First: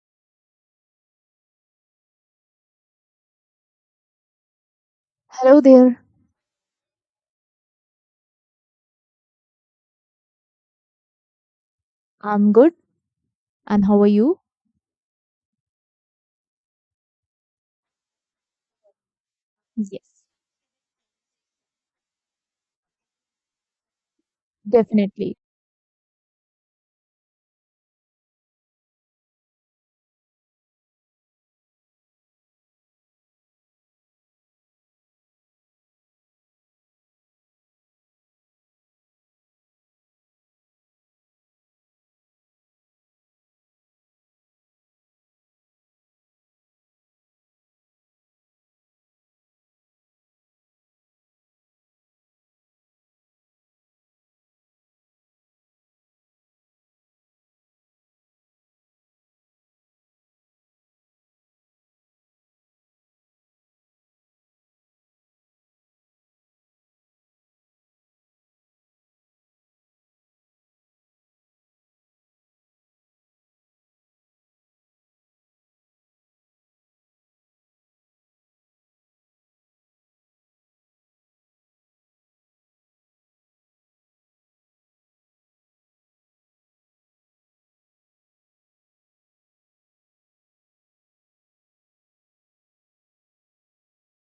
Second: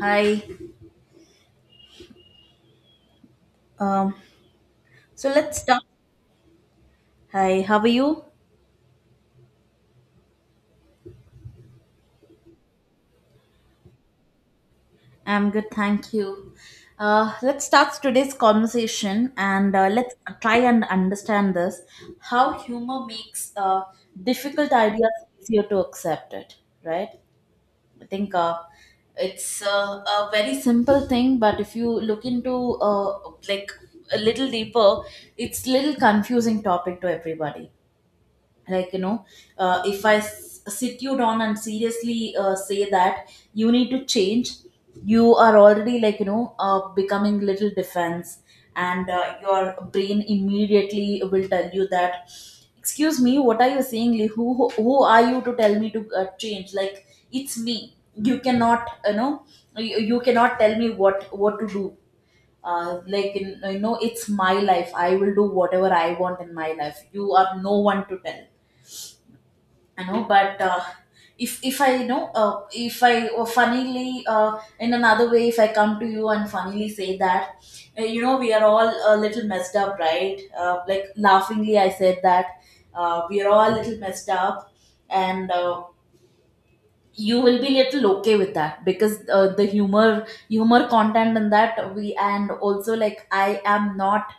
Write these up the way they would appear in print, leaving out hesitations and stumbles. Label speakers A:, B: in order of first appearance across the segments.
A: Hi. Um, so let's
B: Hello
A: start.
B: there.
A: Hi, how are you?
B: I'm good. And how are you?
A: I'm good, thank you. Let's start today's conversation, and let's
B: Yes,
A: try and understand this, how humor makes difficult ideas
B: Definitely.
A: easier to accept it, right? I think it's a very simple thing, but if you look into like a little deeper, it's little confusing topic to everybody. Like, you know, if I sit you down and seriously say that you need to change, you are already like, you know, becoming little defense, and your brain immediately will tell you that, excuse me, what are you saying, Lee? Who are you to tell me to change? Like, it's me, you cannot, you know, you cannot tell me what to do. Like, you know, it's my life, I will do whatever I want in my life. You are no one to tell. I know, but if I you know if I, or funnily in another way, if I come to you and funnily say that, we are all a little messed up, right? Like, laughingly, I said that we are all a little messed up, and you will be little okay with that, because the humor content in that we, and also, like, I am not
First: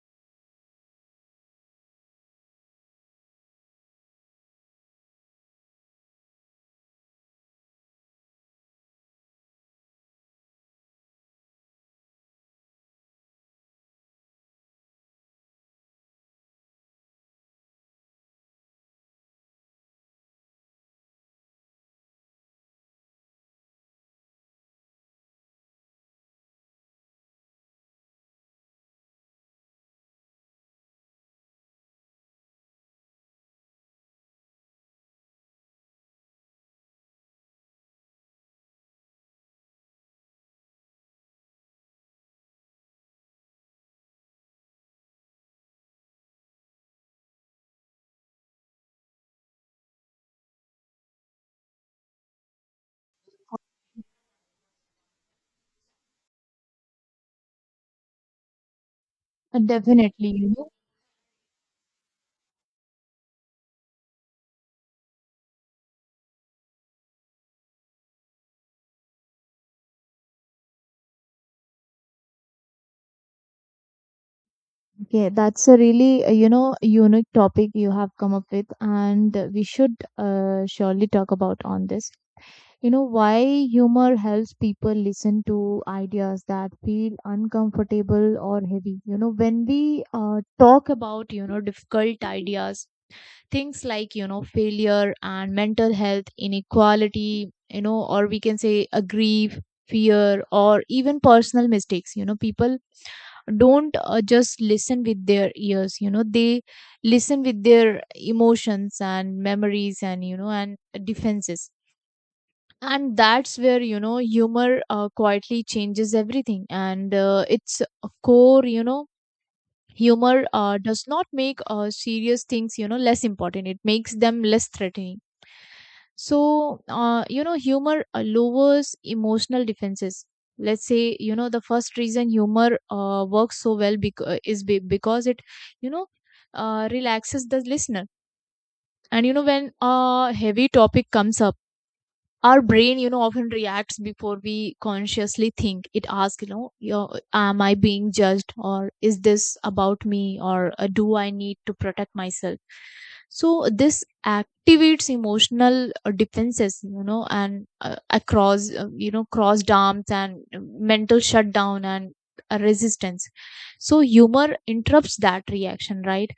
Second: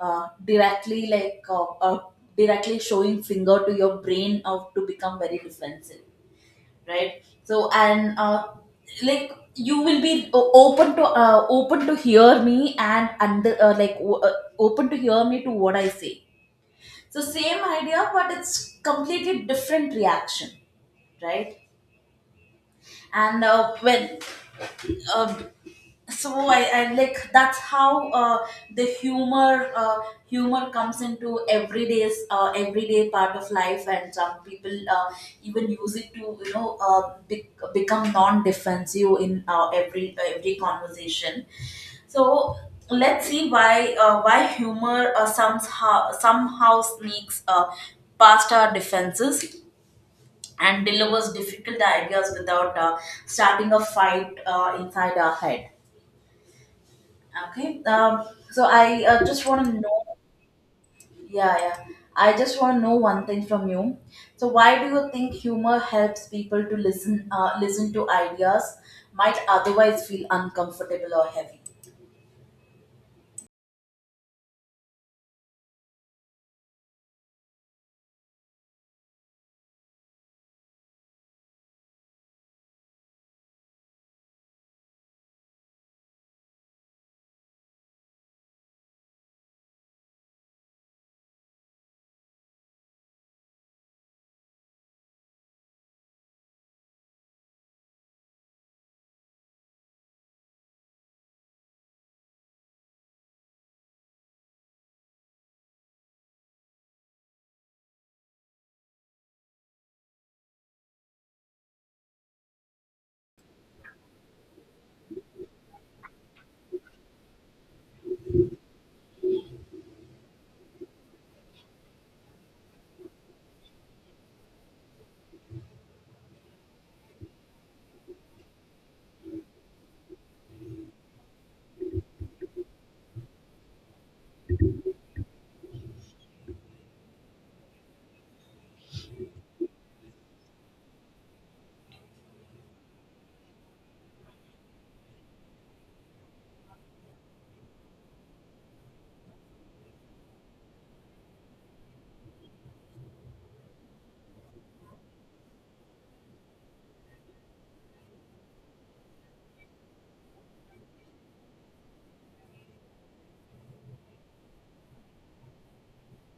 A: uh, directly like uh, uh, directly showing finger to your brain of to become very defensive, right? So, and like, you will be open to open to hear me, and under open to hear me to what I say. So, same idea, but it's completely different reaction, right? And when uh, so I like that's how the humor humor comes into everyday part of life, and some people even use it to become non-defensive in every conversation. So let's see why humor somehow sneaks past our defenses and delivers difficult ideas without starting a fight inside our head. Okay. So I just want to know.
B: Definitely,
A: Yeah, yeah, I just want to know one thing from you. So why do you think humor helps people to listen, listen to ideas might otherwise feel uncomfortable or heavy?
B: Okay, that's a really, unique topic you have come up with, and we should surely talk about on this. Why humor helps people listen to ideas that feel uncomfortable or heavy. When we talk about, difficult ideas, things like failure and mental health inequality, or we can say a grief, fear, or even personal mistakes. People don't just listen with their ears. They listen with their emotions and memories and, defenses, and that's where, humor quietly changes everything. And it's a core. Humor does not make serious things, less important. It makes them less threatening. So, humor lowers emotional defenses. Let's say, the first reason humor works so well is because it, you know, relaxes the listener. And, when a heavy topic comes up, our brain, often reacts before we consciously think. It asks, am I being judged? Or is this about me? Or do I need to protect myself? So this activates emotional defenses, and across, crossed arms and mental shutdown and resistance. So humor interrupts that reaction, right?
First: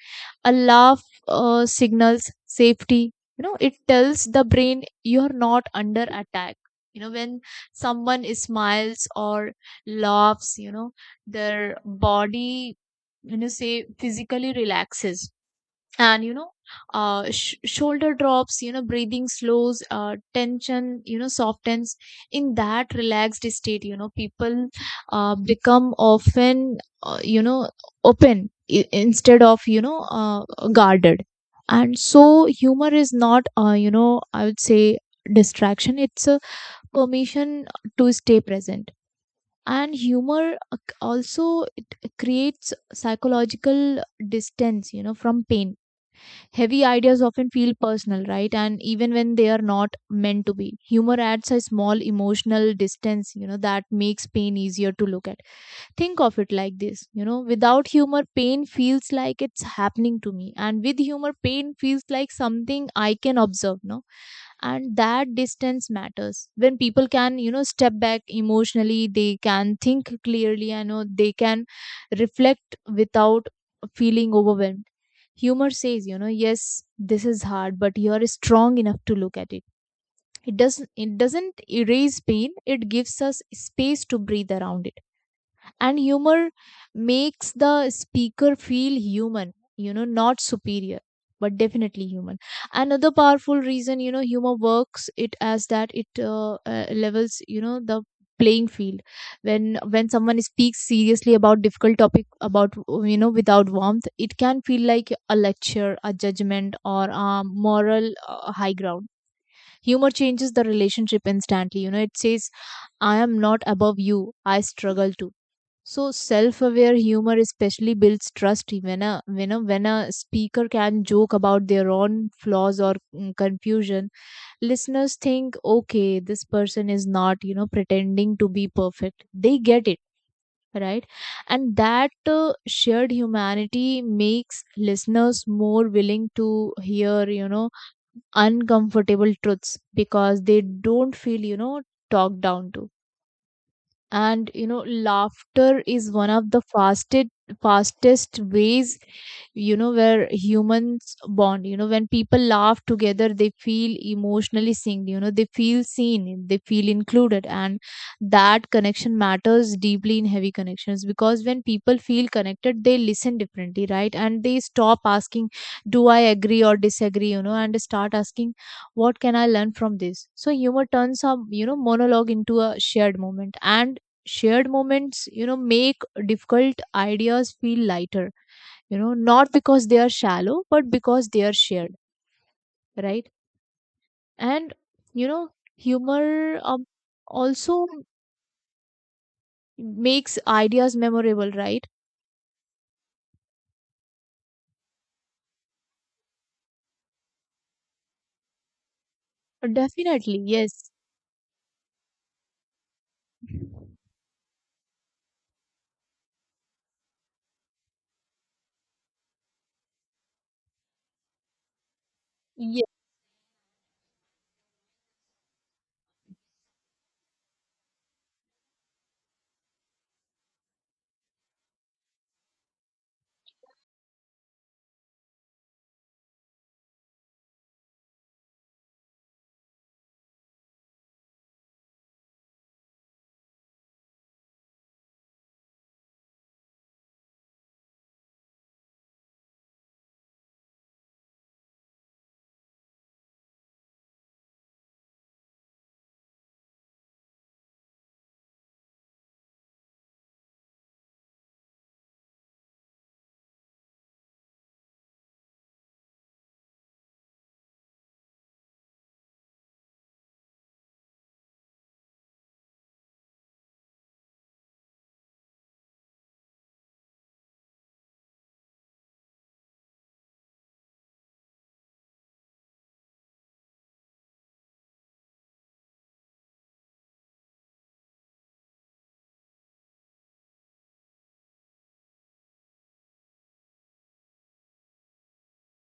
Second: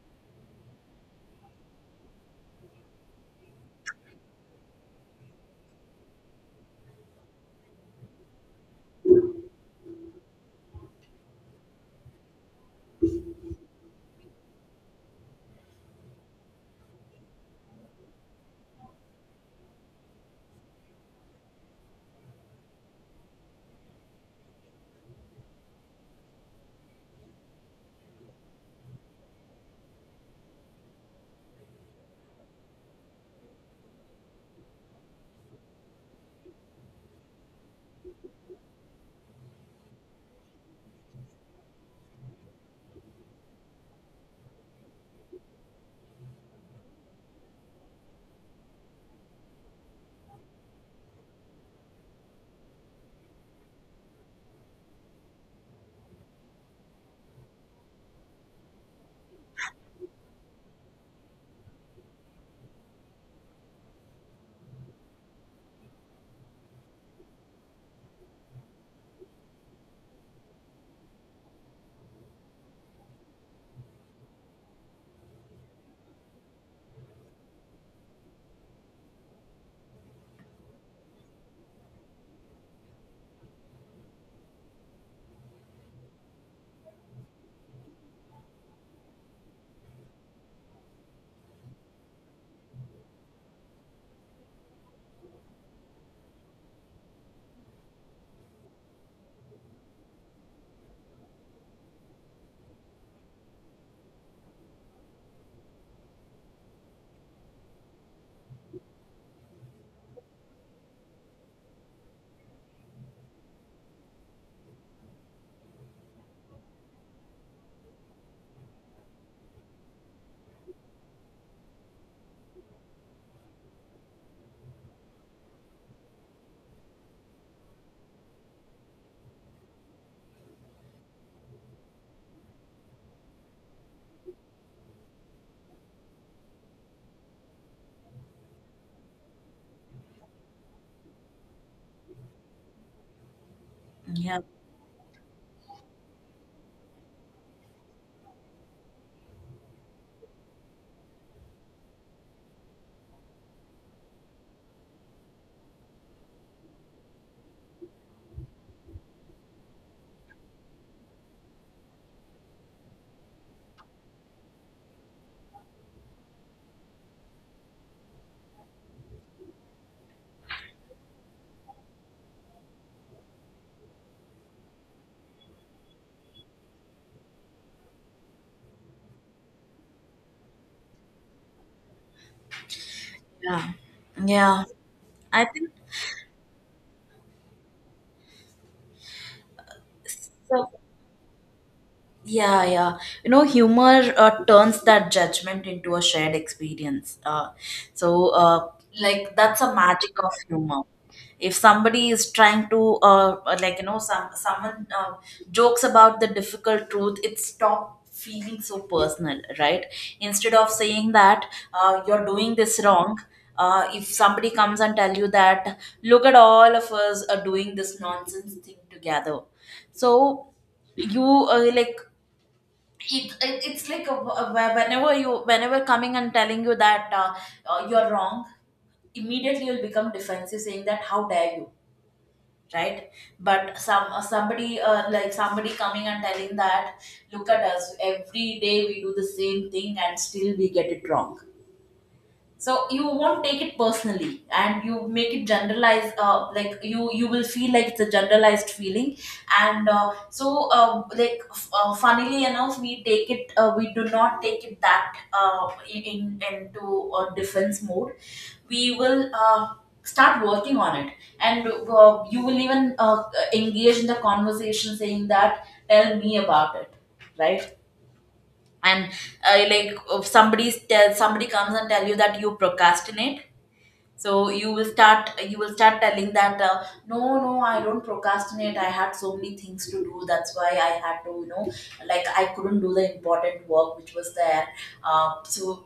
B: A laugh signals safety. It tells the brain you're not under attack. When someone smiles or laughs, their body, when you say, physically relaxes. And, shoulder drops, breathing slows, tension, softens. In that relaxed state, people become often, open instead of, guarded. And so humor is not, you know I would say distraction. It's a permission to stay present. And humor also, it creates psychological distance, from pain. Heavy ideas often feel personal, right? And even when they are not meant to be, humor adds a small emotional distance, that makes pain easier to look at. Think of it like this: without humor, pain feels like it's happening to me, and with humor, pain feels like something I can observe, no. And that distance matters. When people can, step back emotionally, they can think clearly. I know they can reflect without feeling overwhelmed. Humor says, yes, this is hard, but you are strong enough to look at it. It doesn't, it doesn't erase pain. It gives us space to breathe around it. And humor makes the speaker feel human, not superior, but definitely human. Another powerful reason, humor works, it as that it levels, the playing field. When someone speaks seriously about difficult topic about, without warmth, it can feel like a lecture, a judgment, or a moral high ground. Humor changes the relationship instantly. It says, I am not above you, I struggle too. So self-aware humor especially builds trust. When a speaker can joke about their own flaws or confusion, listeners think, okay, this person is not, pretending to be perfect. They get it, right, and that shared humanity makes listeners more willing to hear, uncomfortable truths, because they don't feel, talked down to.
A: Yeah,
B: And laughter is one of the fastest ways, where humans bond. When people laugh together, they feel emotionally seen. They feel seen, they feel included, and that connection matters deeply in heavy connections, because when people feel connected, they listen differently, right? And they stop asking, do I agree or disagree? And start asking, what can I learn from this? So humor turns a, monologue into a shared moment, and shared moments, make difficult ideas feel lighter, not because they are shallow, but because they are shared, right?
A: yeah, yeah.
B: And, you
A: I
B: know
A: think.
B: humor also makes
A: So.
B: ideas memorable, right?
A: Yeah, yeah. You know, humor turns that judgment into a shared experience. So, like, that's a magic of
B: Definitely,
A: humor.
B: yes.
A: If somebody is trying to, like, you know, someone jokes about the difficult truth, it stops feeling so personal, right? Instead of saying that you're doing this
B: Yes,
A: wrong, if somebody comes and tell you that, look, at all of us are doing this nonsense thing together. So, you like, it's like a, whenever you, whenever coming and telling you that you're wrong, immediately you'll become defensive saying that, how dare you, right? But somebody like somebody coming and telling that, look at us, every day we do the same thing and still we get it wrong. So you won't take it personally, and you make it generalized. Like, you will feel like it's a generalized feeling. And so, like, funnily enough, we take it, we do not take it that into a defense mode. We will start working on it. And you will even engage in the conversation saying that, tell me about it, right? And like, if somebody comes and tell you that you procrastinate, so you will start, you will start telling that, no, no, I don't procrastinate, I had so many things to do, that's why I had to, you know, like, I couldn't do the important work which was there. So,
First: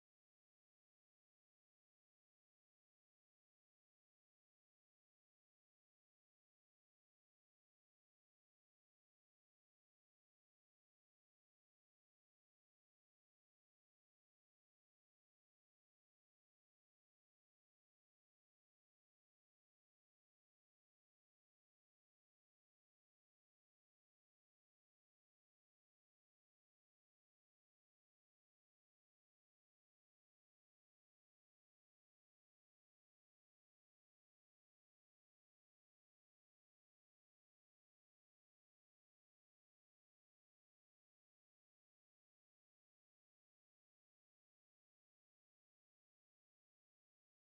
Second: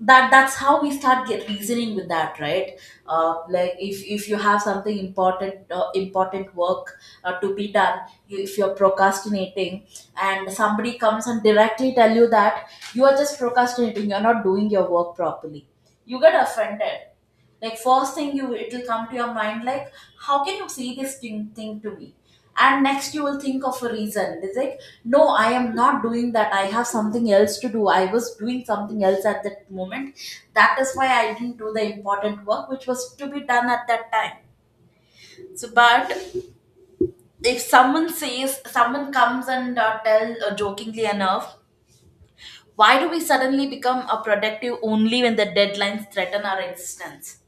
A: that, that's how we start get reasoning with that, right? Like, if you have something important, important work to be done, you, if you're procrastinating, and somebody comes and directly tell you that you are just procrastinating, you're not doing your work properly, you get offended. Like, first thing you, it'll come to your mind, like, how can you say this thing to me? And next you will think of a reason. It's like, no, I am not doing that, I have something else to do, I was doing something else at that moment, that is why I didn't do the important work which was to be done at that time. So, but if someone says, someone comes and tell jokingly enough, why do we suddenly become a productive only when the deadlines threaten our existence?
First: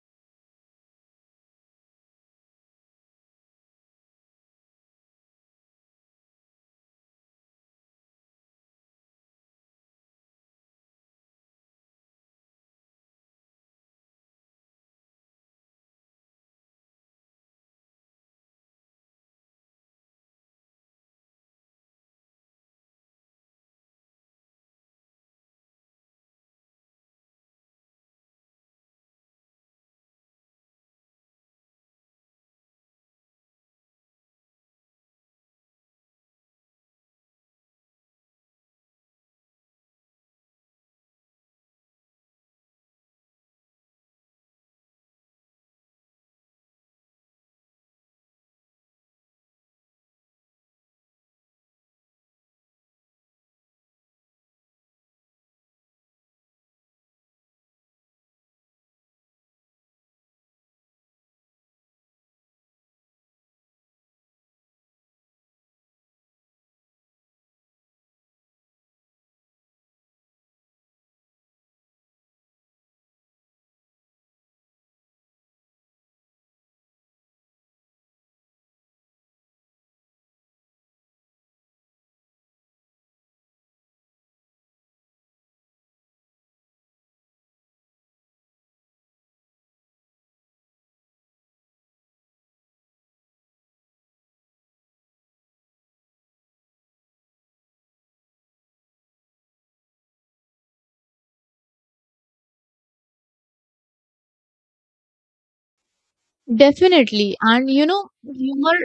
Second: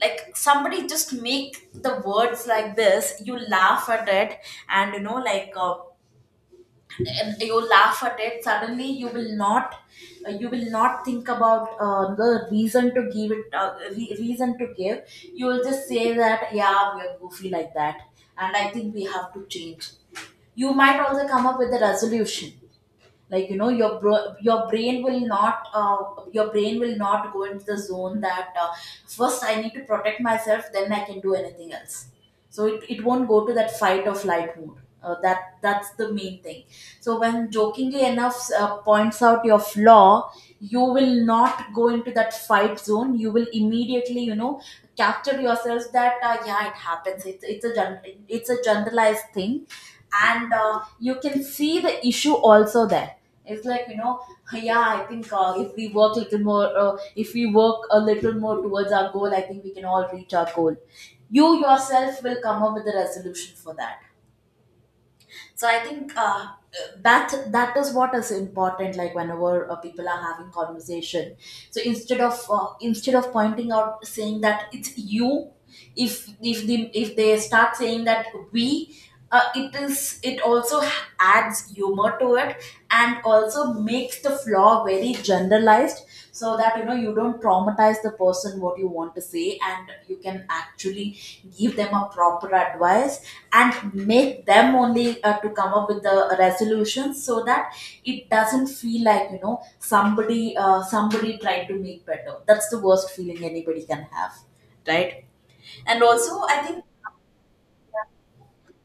A: Like, somebody just make the words like this, you laugh at it, and you know like uh, and you laugh at it, suddenly you will not, you will not think about the reason to give it, reason to give. You will just say that, yeah, we are goofy like that, and I think we have to change. You might also come up with a resolution. Like, you know, your your brain will not your brain will not go into the zone that first I need to protect myself, then I can do anything else. So it won't go to that fight or flight mode. That, that's the main thing. So when jokingly enough points out your flaw, you will not go into that fight zone, you will immediately, you know, capture yourself that, yeah, it happens, it's a generalized thing. And you can see the issue also there. It's like, you know, yeah, I think if we work a little more if we work a little more towards our goal, I think we can all reach our goal. You yourself will come up with a resolution for that. So I think that, that is what is important. Like, whenever people are having conversation, so instead of pointing out saying that it's you, if the if they start saying that we, it is, it also adds humor to it, and also makes the flaw very generalized, so that, you know, you don't traumatize the person what you want to say, and you can actually give them a proper advice and make them only to come up with the resolution, so that it doesn't feel like, you know, somebody, somebody tried to make better. That's the worst feeling anybody can have, right? And also I think,
B: definitely. And you know, humor,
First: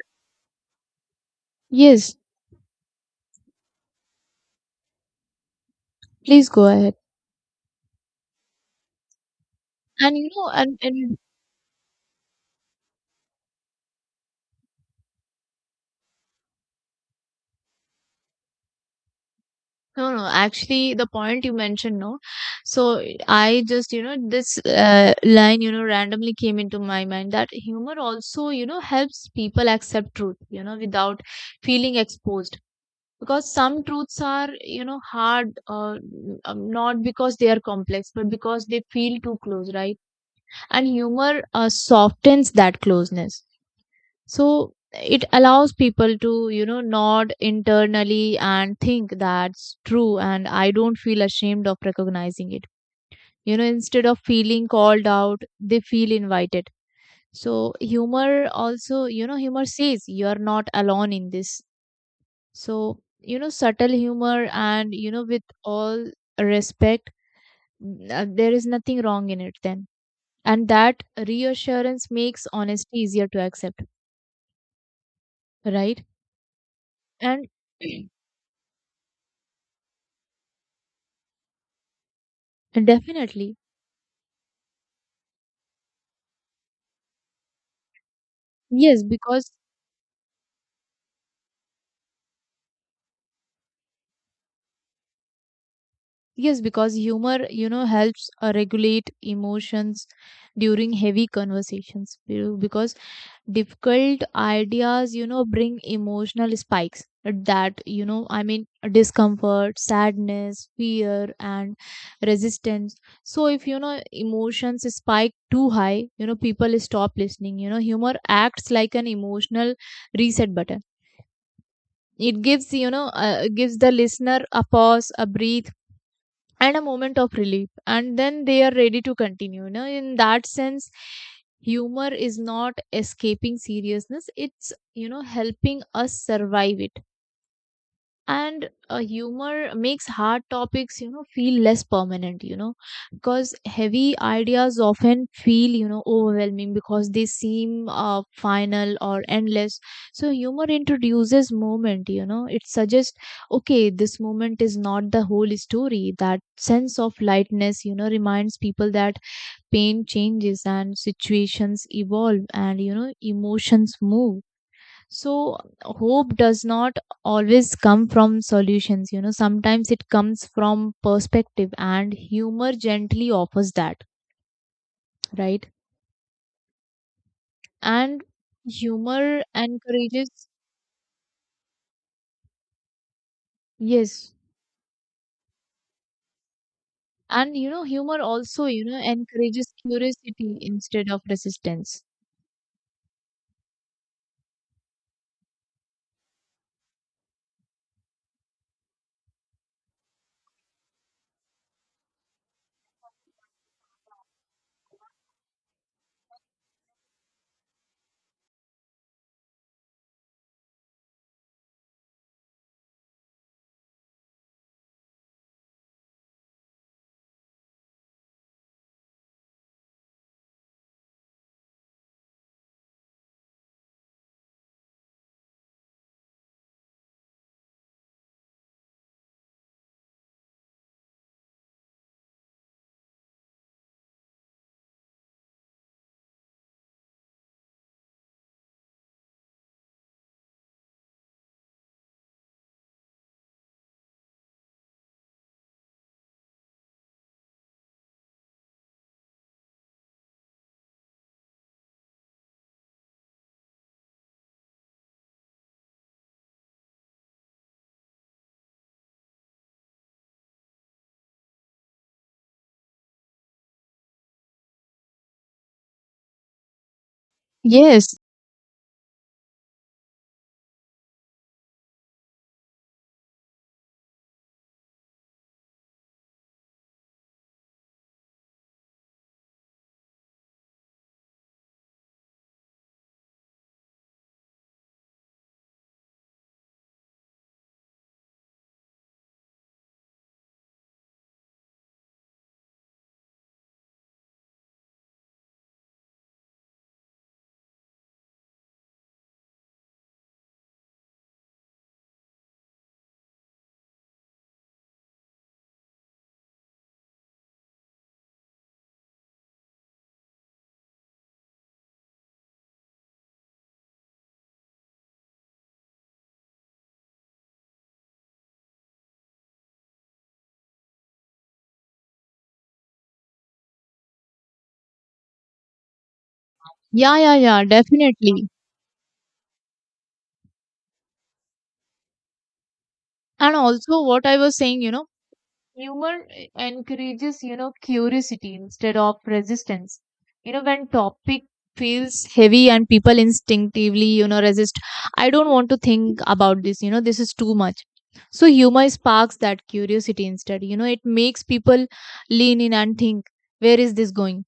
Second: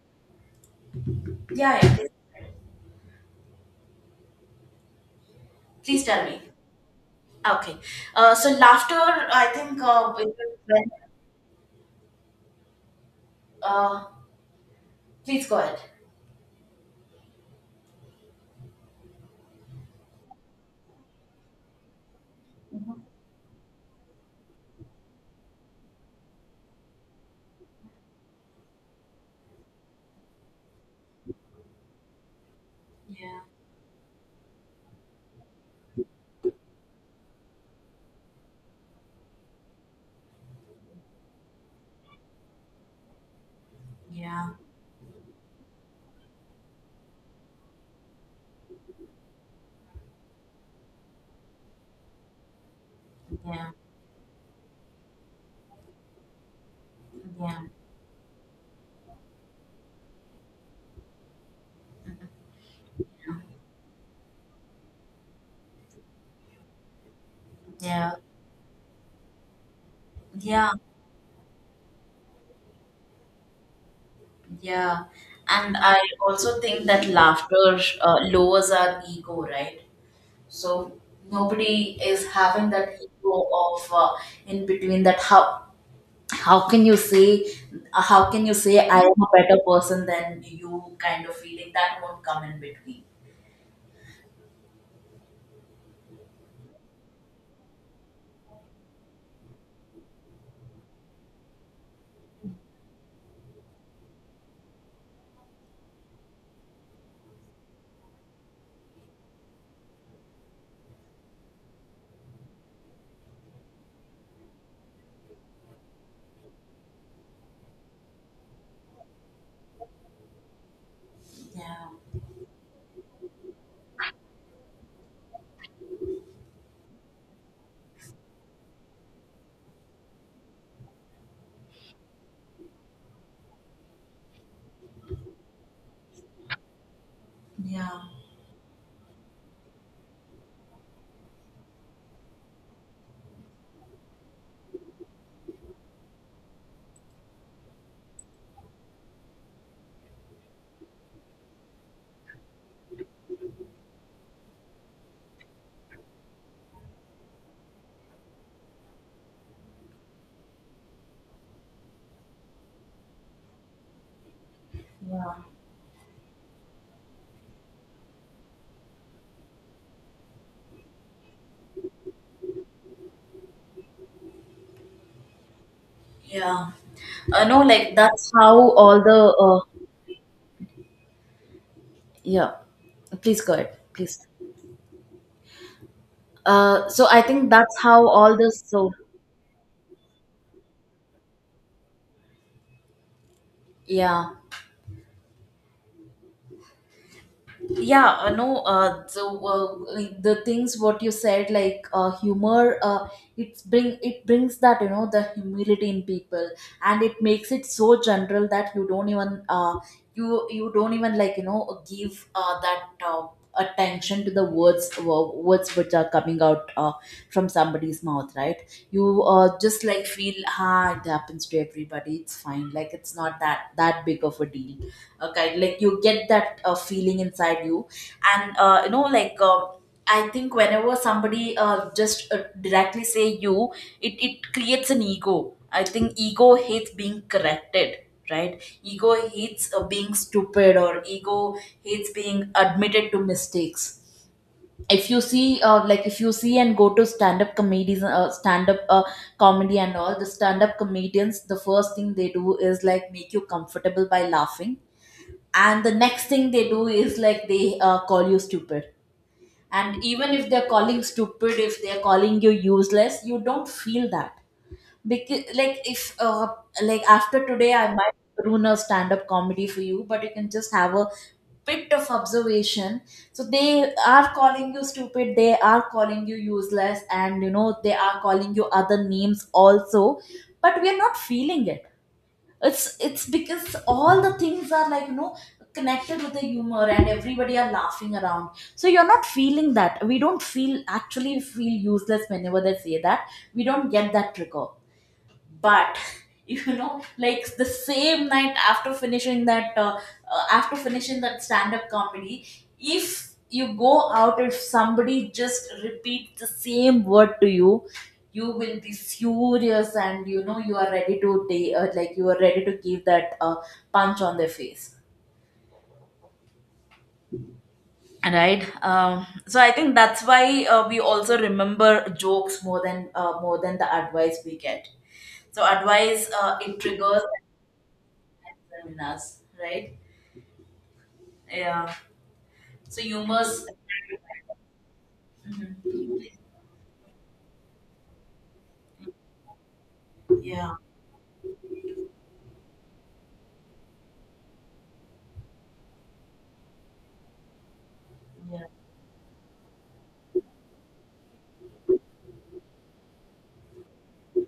A: yeah, yeah, please.
B: yes,
A: Please tell me.
B: please go ahead.
A: Okay. So laughter, I think
B: And you know,
A: when-
B: and
A: uh, please go ahead.
B: no, no, actually, the point you mentioned, no. So I just, you know, this line, you know, randomly came into my mind that humor also, you know, helps people accept truth, you know, without feeling exposed.
A: Yeah,
B: Because some truths are, you know, hard, not because they are complex, but because they feel too close, right? And humor softens that closeness.
A: yeah,
B: So it allows people to, you know, nod internally and think, that's true, and I don't feel ashamed of recognizing it. You know,
A: yeah.
B: instead of feeling called out, they feel invited.
A: Yeah,
B: So humor also, you know, humor says, you are not alone in this. So, you know, subtle humor and, you know, with all respect,
A: yeah,
B: there is nothing wrong in it then. And
A: yeah,
B: that reassurance makes honesty easier to accept,
A: yeah. And I
B: right?
A: also think that
B: And
A: laughter lowers our ego, right? So nobody is having that ego
B: definitely.
A: of in between that, how can you say, how can you say I
B: Yes,
A: am a
B: because
A: better person than you kind of feeling, that won't come in between.
B: yes, because humor, you know, helps regulate emotions during heavy conversations because difficult ideas, you know, bring emotional spikes that, you know, I mean, discomfort, sadness, fear, and resistance. So if, you know, emotions spike too high, you know, people stop listening. You know, humor acts like an emotional reset button.
A: Yeah,
B: It gives, gives the listener a pause, a breathe, and a moment of relief, and then they are ready to continue. You know, in that sense, humor is not escaping seriousness, it's, you know, helping us survive it.
A: yeah,
B: And humor makes hard topics, you know, feel less permanent. You know, because heavy ideas often feel, you know, overwhelming, because they seem final or endless. So humor introduces moment. You know, it suggests, okay, this moment is not the whole story. That sense of lightness, you know, reminds people that pain changes, and situations evolve, and, you know, emotions move.
A: yeah,
B: So hope does not always come from solutions. You know, sometimes it comes from perspective, and humor gently offers that, right?
A: yeah. No, like,
B: And
A: that's how all the
B: humor encourages,
A: yeah. Please go ahead, please.
B: yes,
A: So I think
B: and you
A: that's
B: know,
A: how
B: humor
A: all this.
B: also, you
A: So
B: know, encourages curiosity instead of resistance.
A: yeah, yeah no so like, the things what you said, like, humor, it brings that, you know, the humility in people. And it makes it so general that you don't even you, you don't even, like, you know, give that attention to the words, words which are coming out from somebody's mouth, right? You just, like, feel, ah, it happens to everybody, it's fine, like, it's not that big of a deal, okay? Like, you get that feeling inside you. And I think whenever somebody just directly say you, it creates an ego. I think ego hates being corrected, right? Ego hates being stupid, or ego hates being admitted to mistakes. If you see like, if you see and go to stand up comedies, stand up comedy, and all the stand up comedians, the first thing they do is, like, make you comfortable by laughing, and the next thing they do is, like, they call you stupid. And even if they're calling stupid, if they're calling you useless, you don't feel that, because, like, if like, after today I
B: Yes,
A: might ruin a stand-up comedy for you, but you can just have a bit of observation. So they are calling you stupid, they are calling you useless, and you know, they are calling you other names also, but we are not feeling it. It's because all the things are, like, you know, connected with the humor, and everybody are laughing around, so you're not feeling that. We don't feel, actually feel useless whenever they say that. We don't get that trigger. But you know, like the same night, after finishing that stand up comedy, if you go out, if somebody just repeats the same word to you, you will be furious, and you know you are ready to take, like you are ready to give that punch on their face. Right. So I think that's why, we also remember jokes more than the advice we get. So advice, it
B: yeah,
A: triggers
B: yeah, yeah, definitely.
A: criminals, right? Yeah. So
B: And
A: humor's.
B: also, what I was saying, you know,
A: Mhm.
B: humor encourages, you know, curiosity instead of resistance. You know,
A: Yeah.
B: when topic feels heavy and people instinctively, you know, resist, I don't want to think about this, you know, this is too much. So
A: Yeah.
B: humor sparks that curiosity instead. You know, it makes people lean in and think, where is this going?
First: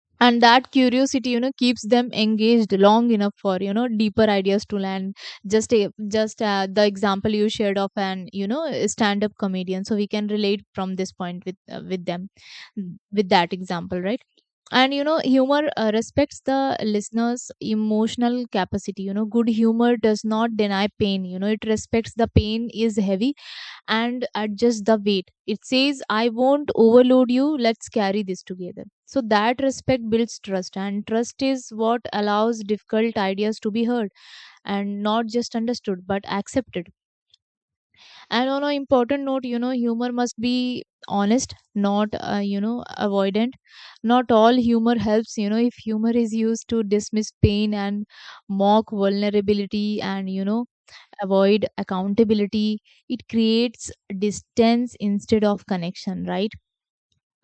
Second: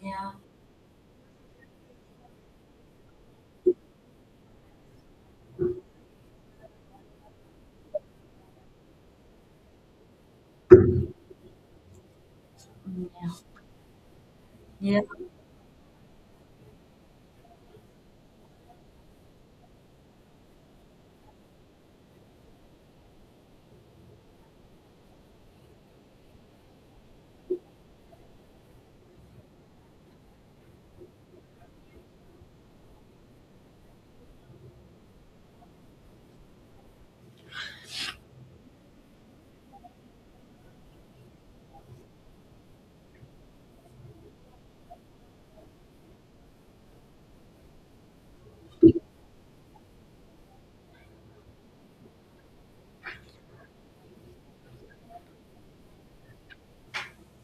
A: Yeah, yeah,
B: And that curiosity, you know, keeps them engaged long enough for, you know, deeper ideas to land. Just the example you shared of an, you know, stand up comedian, so we can relate from this point with them, with that example, right? And
A: yeah,
B: you know, humor respects the listener's emotional capacity. You know, good humor does not deny pain. You know, it respects the pain is heavy and adjust the weight. It says, I won't overload you, let's carry this together. So that respect builds trust, and trust is what allows difficult ideas to be heard, and not just understood but accepted. And on an important note, you know, humor must be honest, not, you know, avoidant. Not all humor helps. You know, if humor is used to dismiss pain and mock vulnerability and, you know, avoid accountability, it creates distance instead of connection, right?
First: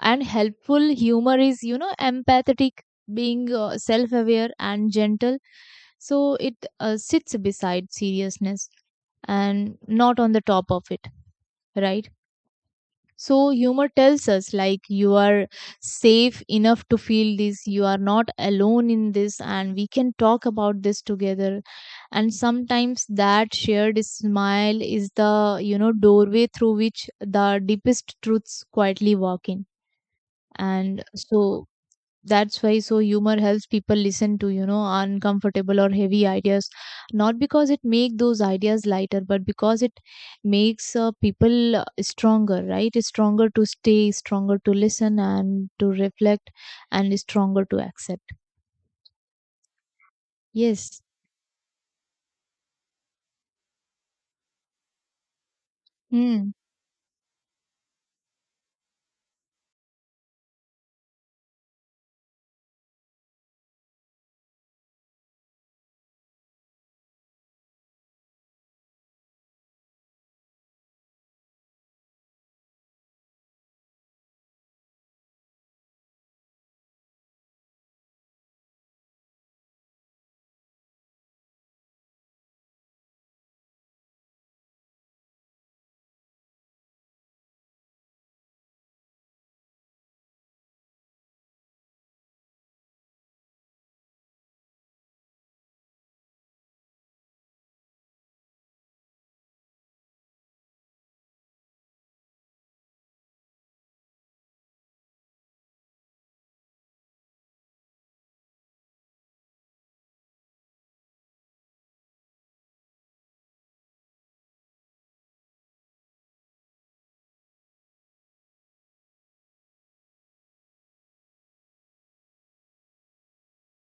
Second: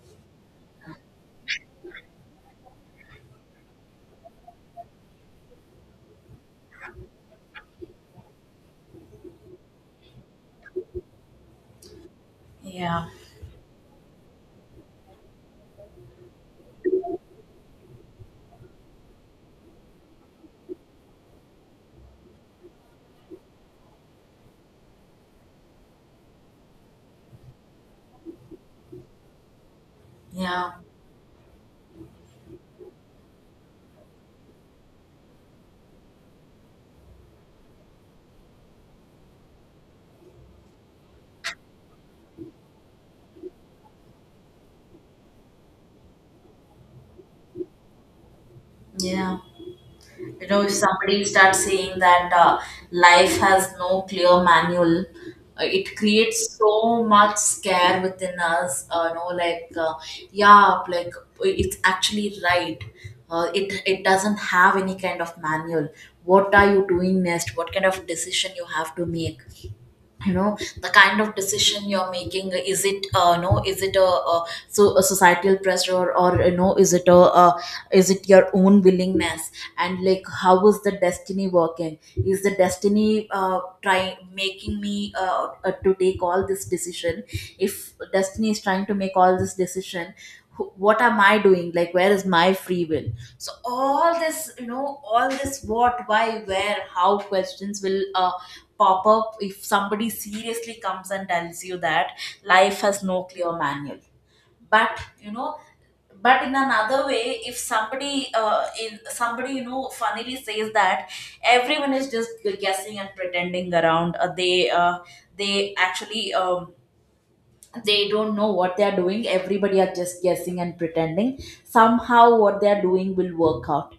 B: And helpful humor is, you know, empathetic, being self aware and gentle. So it sits beside seriousness and not on the top of it, right?
A: yeah,
B: So humor tells us like, you are safe enough to feel this, you are not alone in this, and we can talk about this together. And sometimes that shared smile is the, you know, doorway through which the deepest truths quietly walk in.
A: yeah,
B: And so that's why, so humor helps people listen to, you know, uncomfortable or heavy ideas, not because it make those ideas lighter, but because it makes people stronger, right? Stronger to stay, stronger to listen, and to reflect, and stronger to accept.
A: yeah. You know, if
B: Yes.
A: somebody starts saying that, life has no clear manual, it
B: Hmm.
A: creates so much scare within us. You know, like, yeah, like it's actually right. It doesn't have any kind of manual. What are you doing next? What kind of decision you have to make? You know, the kind of decision you're making, is it no, is it a societal pressure, or you know, is it is it your own willingness, and like how is the destiny working? Is the destiny trying making me to take all this decision? If destiny is trying to make all this decision, what am I doing? Like, where is my free will? So all this, you know, all this what, why, where, how questions will pop up if somebody seriously comes and tells you that life has no clear manual. But you know, but in another way, if somebody, in somebody, you know, funnily says that everyone is just guessing and pretending around, they, they actually, they don't know what they are doing. Everybody are just guessing and pretending somehow what they are doing will work out.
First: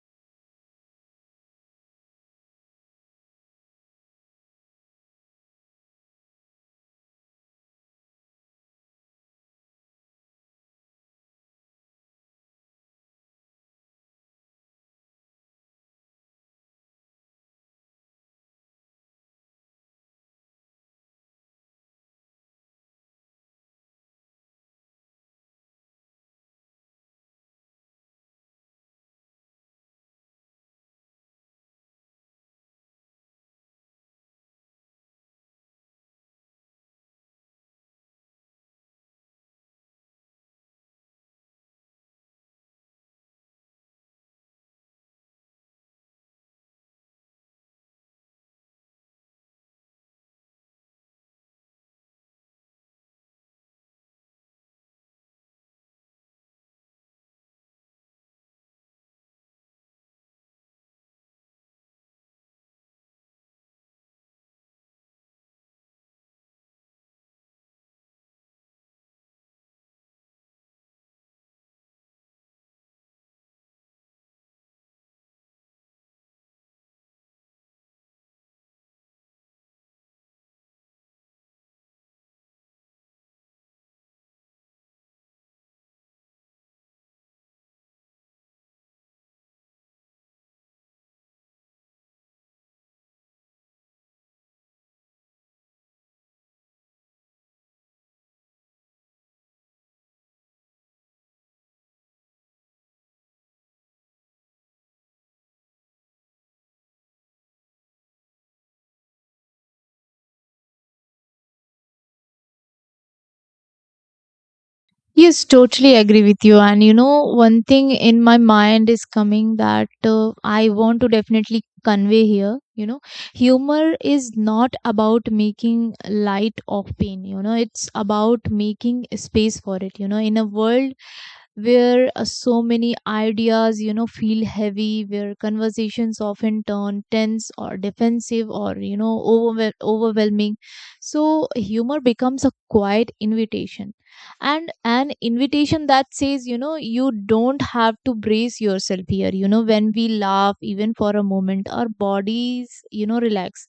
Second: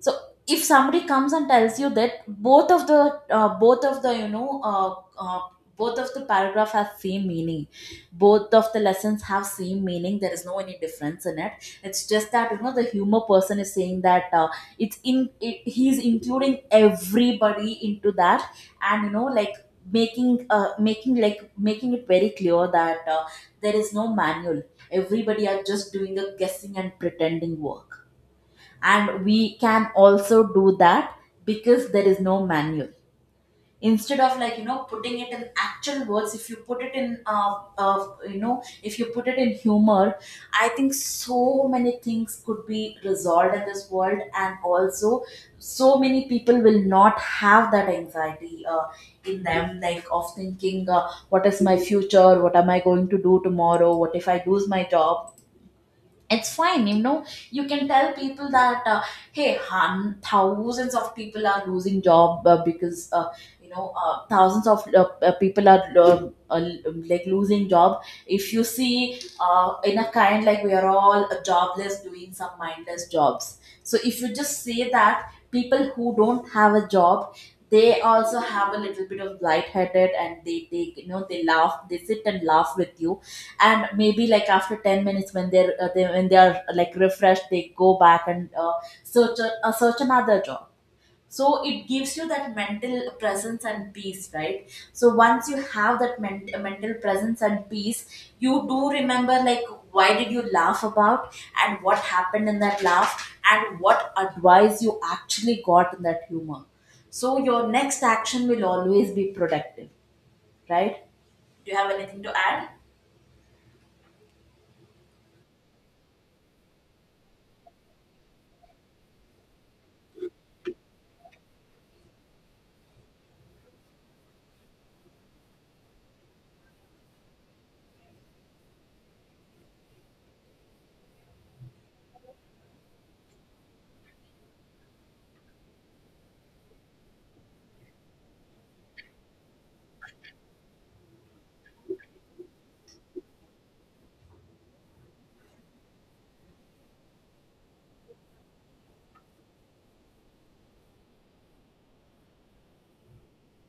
A: So if somebody comes and tells you that both of the you know both of the paragraph have same meaning, both of the lessons have same meaning, there is no any difference in it. It's just that, you know, the humor person is saying that, it's in it, he's including everybody into that, and you know, like, making it very clear that, there is no manual, everybody are just doing a guessing and pretending work, and we can also do that because there is no manual. Instead of, like, you know, putting it in actual words, if you put it in if you put it in humor, I think so many things could be resolved in this world, and also so many people will not have that anxiety, in them, like of thinking, what is my future, what am I going to do tomorrow, what if I lose my job? It's fine, you know. You can tell people that, hey hun, thousands of people are losing job because, thousands of, people are, like losing job. If you see, in a kind, like we are all jobless doing some mindless jobs, so if you just say that people who don't have a job, they also have a little bit of lightheaded, and they take, you know, they laugh, they sit and laugh with you. And maybe, like, after 10 minutes when they are, like, refreshed, they go back and search another job. So it gives you that mental presence and peace, right? So once you have that mental presence and peace, you do remember, like, why did you laugh about, and what happened in that laugh, and what advice you actually got in that humor. So your next action will always be productive, right? Do you have anything to add?
B: Yes, totally agree with you. And you know, one thing in my mind is coming that I want to definitely convey here. You know, humor is not about making light of pain. You know, it's about making space for it. You know, in a world where so many ideas, you know, feel heavy, where conversations often turn tense or defensive or, you know, overwhelming. So humor becomes a quiet invitation and an invitation that says, you know, you don't have to brace yourself here. You know, when we laugh even for a moment, our bodies, you know, relax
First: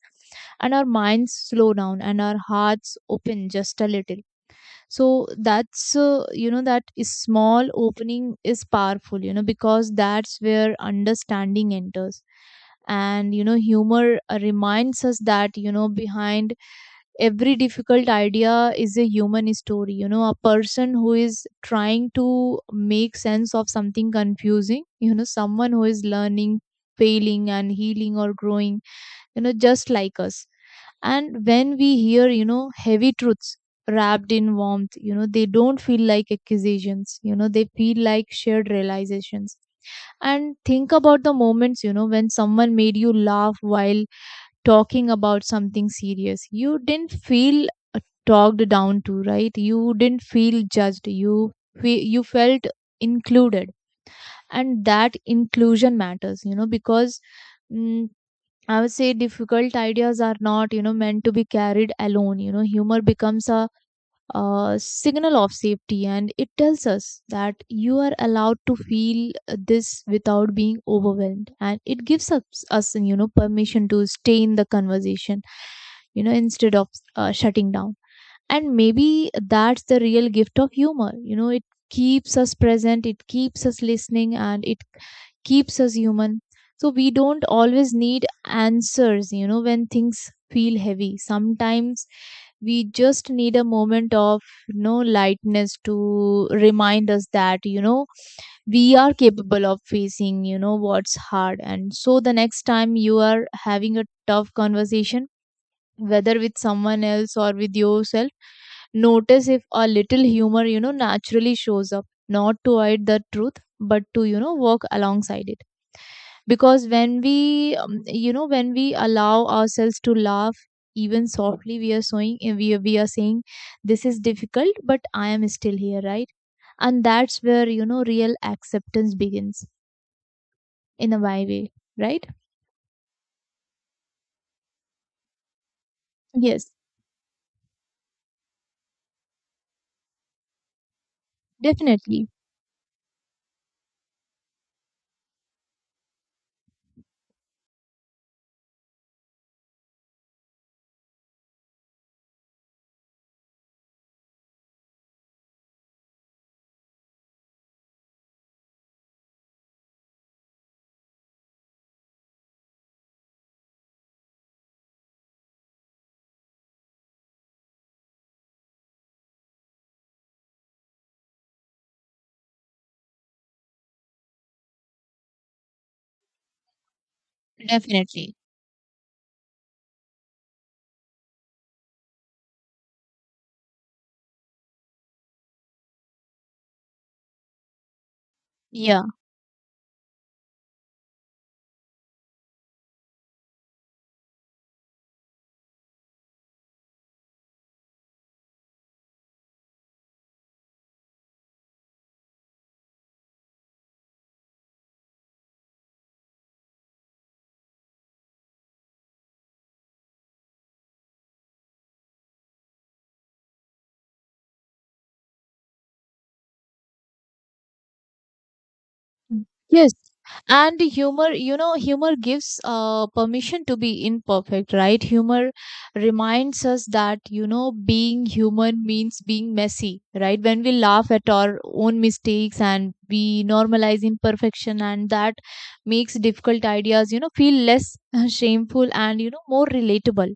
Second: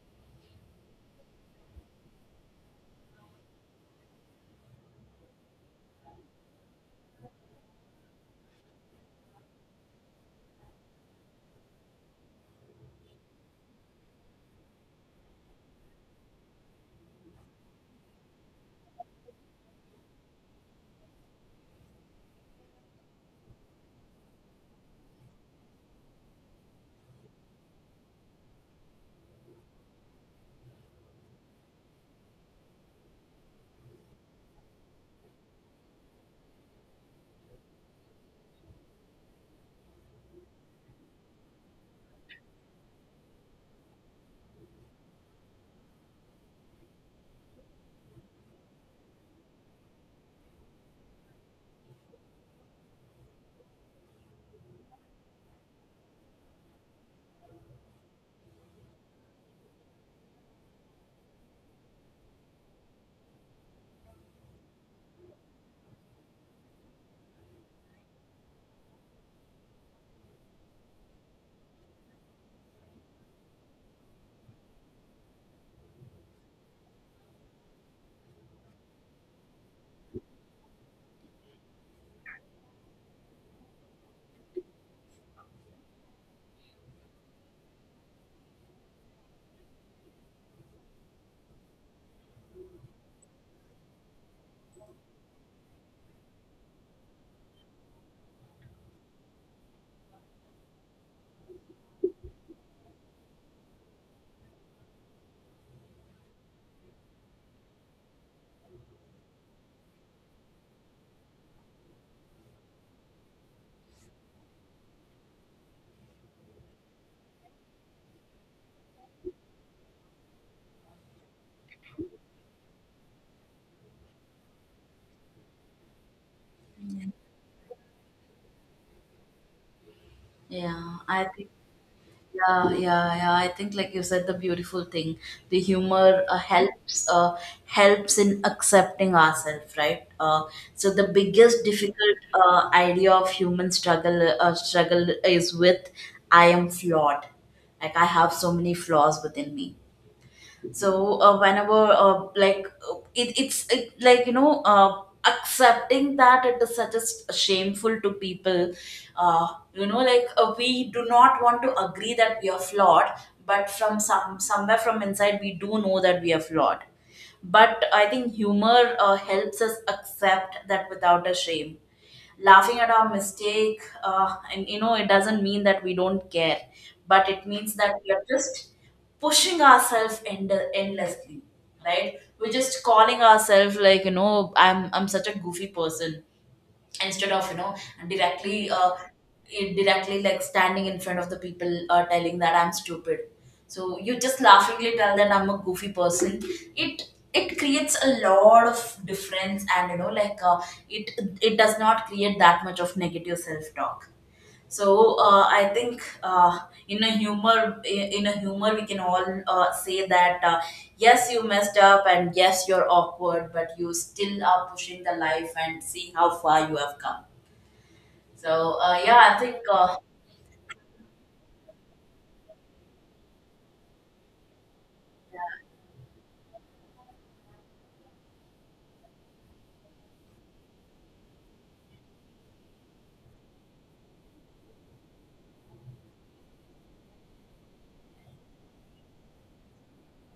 B: and our minds slow down and our hearts open just a little. So that's you know that is small opening is powerful, you know, because that's where understanding enters. And you know, humor reminds us that, you know, behind every difficult idea is a human story, you know, a person who is trying to make sense of something confusing, you know, someone who is learning, failing and healing or growing, you know, just like us. And when we hear, you know, heavy truths wrapped in warmth, you know, they don't feel like accusations, you know, they feel like shared realizations. And think about the moments, you know, when someone made you laugh while talking about something serious. You didn't feel talked down to, right? You didn't feel judged. You you felt included, and that inclusion matters, you know, because mm, I would say difficult ideas are not, you know, meant to be carried alone. You know, humor becomes a, signal of safety, and it tells us that you are allowed to feel this without being overwhelmed, and it gives us you know, permission to stay in the conversation, you know, instead of shutting down. And maybe that's the real gift of humor, you know, it keeps us present, it keeps us listening, and it keeps us human. So we don't always need answers, you know, when things feel heavy, sometimes we just need a moment of, you know, lightness to remind us that, you know, we are capable of facing, you know, what's hard. And so the next time you are having a tough conversation, whether with someone else or with yourself, notice if a little humor, you know, naturally shows up, not to hide the truth but to, you know, work alongside it. Because when we you know, when we allow ourselves to laugh, even softly, we are showing, we are saying, this is difficult but I am still here, right? And that's where, you know, real acceptance begins
A: Yeah,
B: in
A: I
B: a why
A: think.
B: way, right?
A: Yeah, yeah, yeah. I think, like you said, the beautiful thing, the humor
B: Yes,
A: helps, helps in accepting ourselves, right? So the biggest difficult
B: definitely.
A: idea of human struggle is with: I am flawed. Like I have so many flaws within me. So, whenever, like, like you know, accepting that, it is such a shameful to people. uh, you know, like, we do not want to agree that we are flawed, but from somewhere from inside we do know that we are flawed. But I think humor helps us accept that without a shame. Laughing at our mistake, and you know it doesn't mean that we don't care, but it means that we are
B: Definitely.
A: just pushing ourselves endlessly, right? We're just calling ourselves, like, you know, I'm such a goofy person, instead of, you know, directly uh,
B: Yeah.
A: directly, like, standing in front of the people, telling that I'm stupid. So you just laughingly tell that I'm a goofy person. It creates a lot of difference, and you know, like, it it does not create that much of negative self talk. So, I think, in a humor we can all, say that, yes you messed up, and yes you're awkward, but you still are pushing the life and see how far you have come. So, yeah, I think.
B: Yes. And humor, you know, humor gives permission to be imperfect, right? Humor reminds us that, you know, being human means being messy, right? When we laugh at our own mistakes and we normalize imperfection, and that makes difficult ideas, you know, feel less shameful and, you know, more relatable.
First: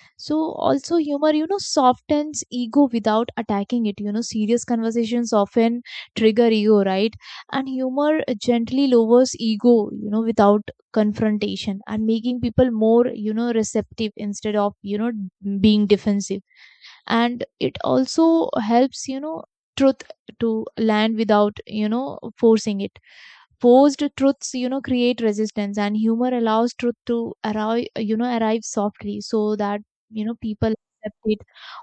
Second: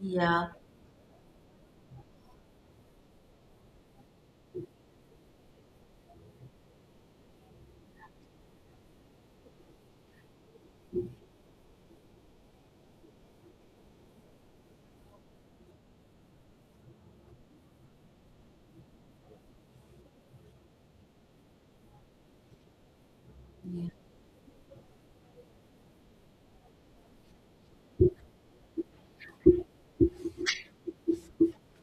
A: Yeah,
B: So also humor, you know, softens ego without attacking it. You know, serious conversations often trigger ego, right? And humor gently lowers ego, you know, without confrontation and making people more, you know, receptive instead of, you know, being defensive. And it also helps, you know, truth to land without, you know, forcing it.
A: yeah,
B: Posed truths, you know, create resistance, and humor allows truth to arrive, you know, arrive softly so that, you know, people accept it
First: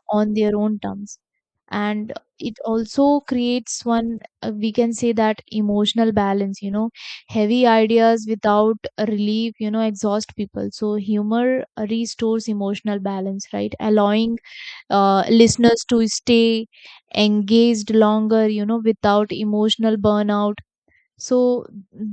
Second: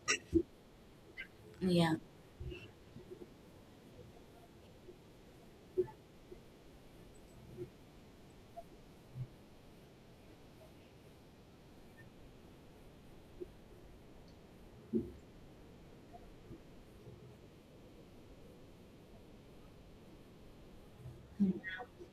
B: on their own terms.
A: yeah,
B: And it also creates one, we can say that emotional balance, you know, heavy ideas without relief, you know, exhaust people. So humor restores emotional balance, right? Allowing listeners to stay engaged longer, you know, without emotional burnout. So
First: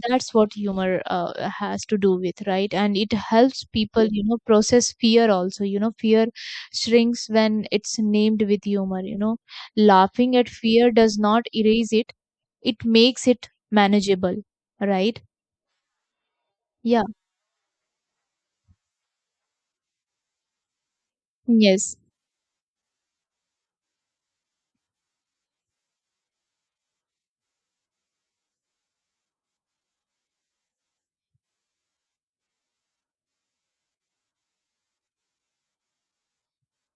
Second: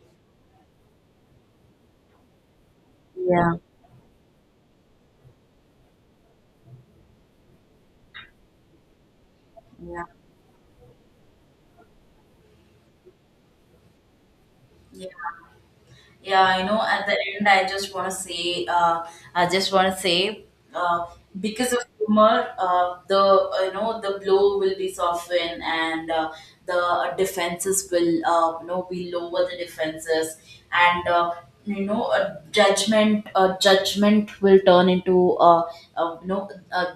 B: that's what humor has to do with, right? And it
A: yeah,
B: helps people, you know, process fear also. You know, fear shrinks when it's named with humor, you know, laughing at fear does not erase it, it makes it manageable,
A: yeah.
B: right?
A: Yeah, you know,
B: Yeah,
A: at the end, I just want to say, uh, because of
B: yes,
A: humor, the, you know, the blow will be softened, and, the defenses will, you know, we lower the defenses, and, you know, a judgment will turn into, uh, you know uh,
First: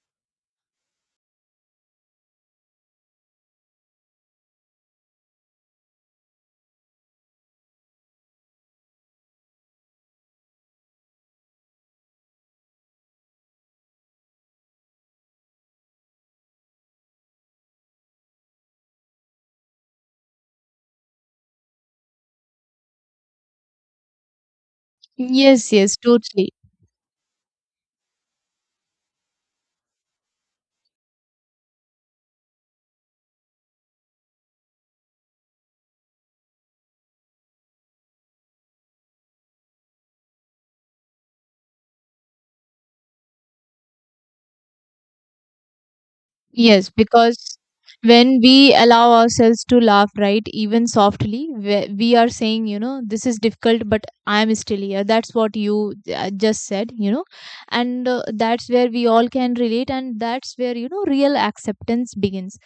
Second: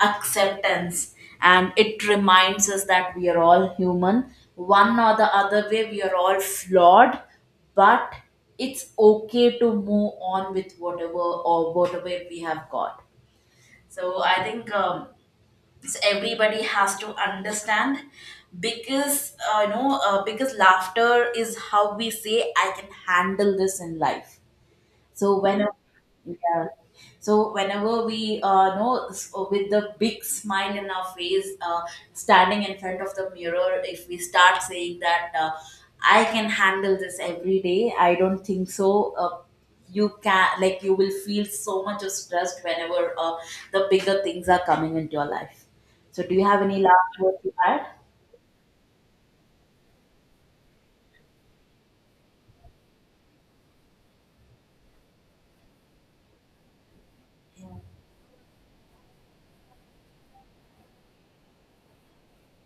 A: acceptance, and it reminds us that we are all human. One or the other way, we are all flawed, but it's okay to move on with whatever, or whatever we have got. So I think, everybody has to understand, because, you know, because laughter is how we say I can handle this in life. So when.
B: yes, yes, totally.
A: Yeah. So whenever we, know, with the big smile in our face, standing in front of the mirror, if we start saying that, I can handle this every day, I don't think so. You can, like, you will feel so much of stress whenever, the bigger things are coming into your life. So do you have any
B: Yes,
A: last word to
B: because
A: add?
B: when we allow ourselves to laugh, right, even softly, we are saying, you know, this is difficult, but I'm still here. That's what you just said, you know, and that's where we all can relate, and that's where, you know, real acceptance begins.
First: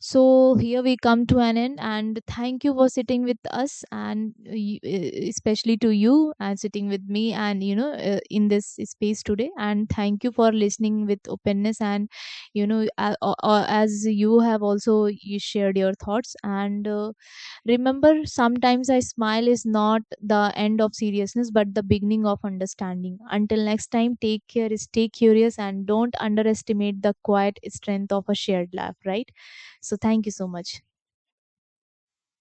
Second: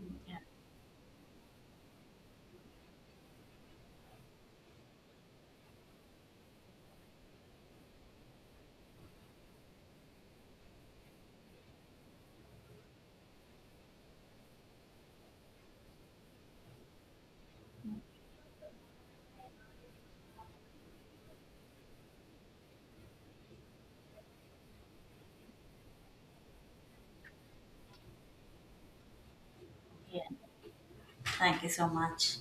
B: So here we come to an end, and thank you for sitting with us, and especially to you and sitting with me, and you know, in this space today. And thank you for listening with openness, and you know, as you have also you shared your thoughts, and remember, sometimes a smile is not the end of seriousness but the beginning of understanding. Until next time, take care, stay curious, and don't underestimate the quiet strength of a shared laugh, right? So,
A: Yeah.
B: thank you so much.
A: Thank you so much.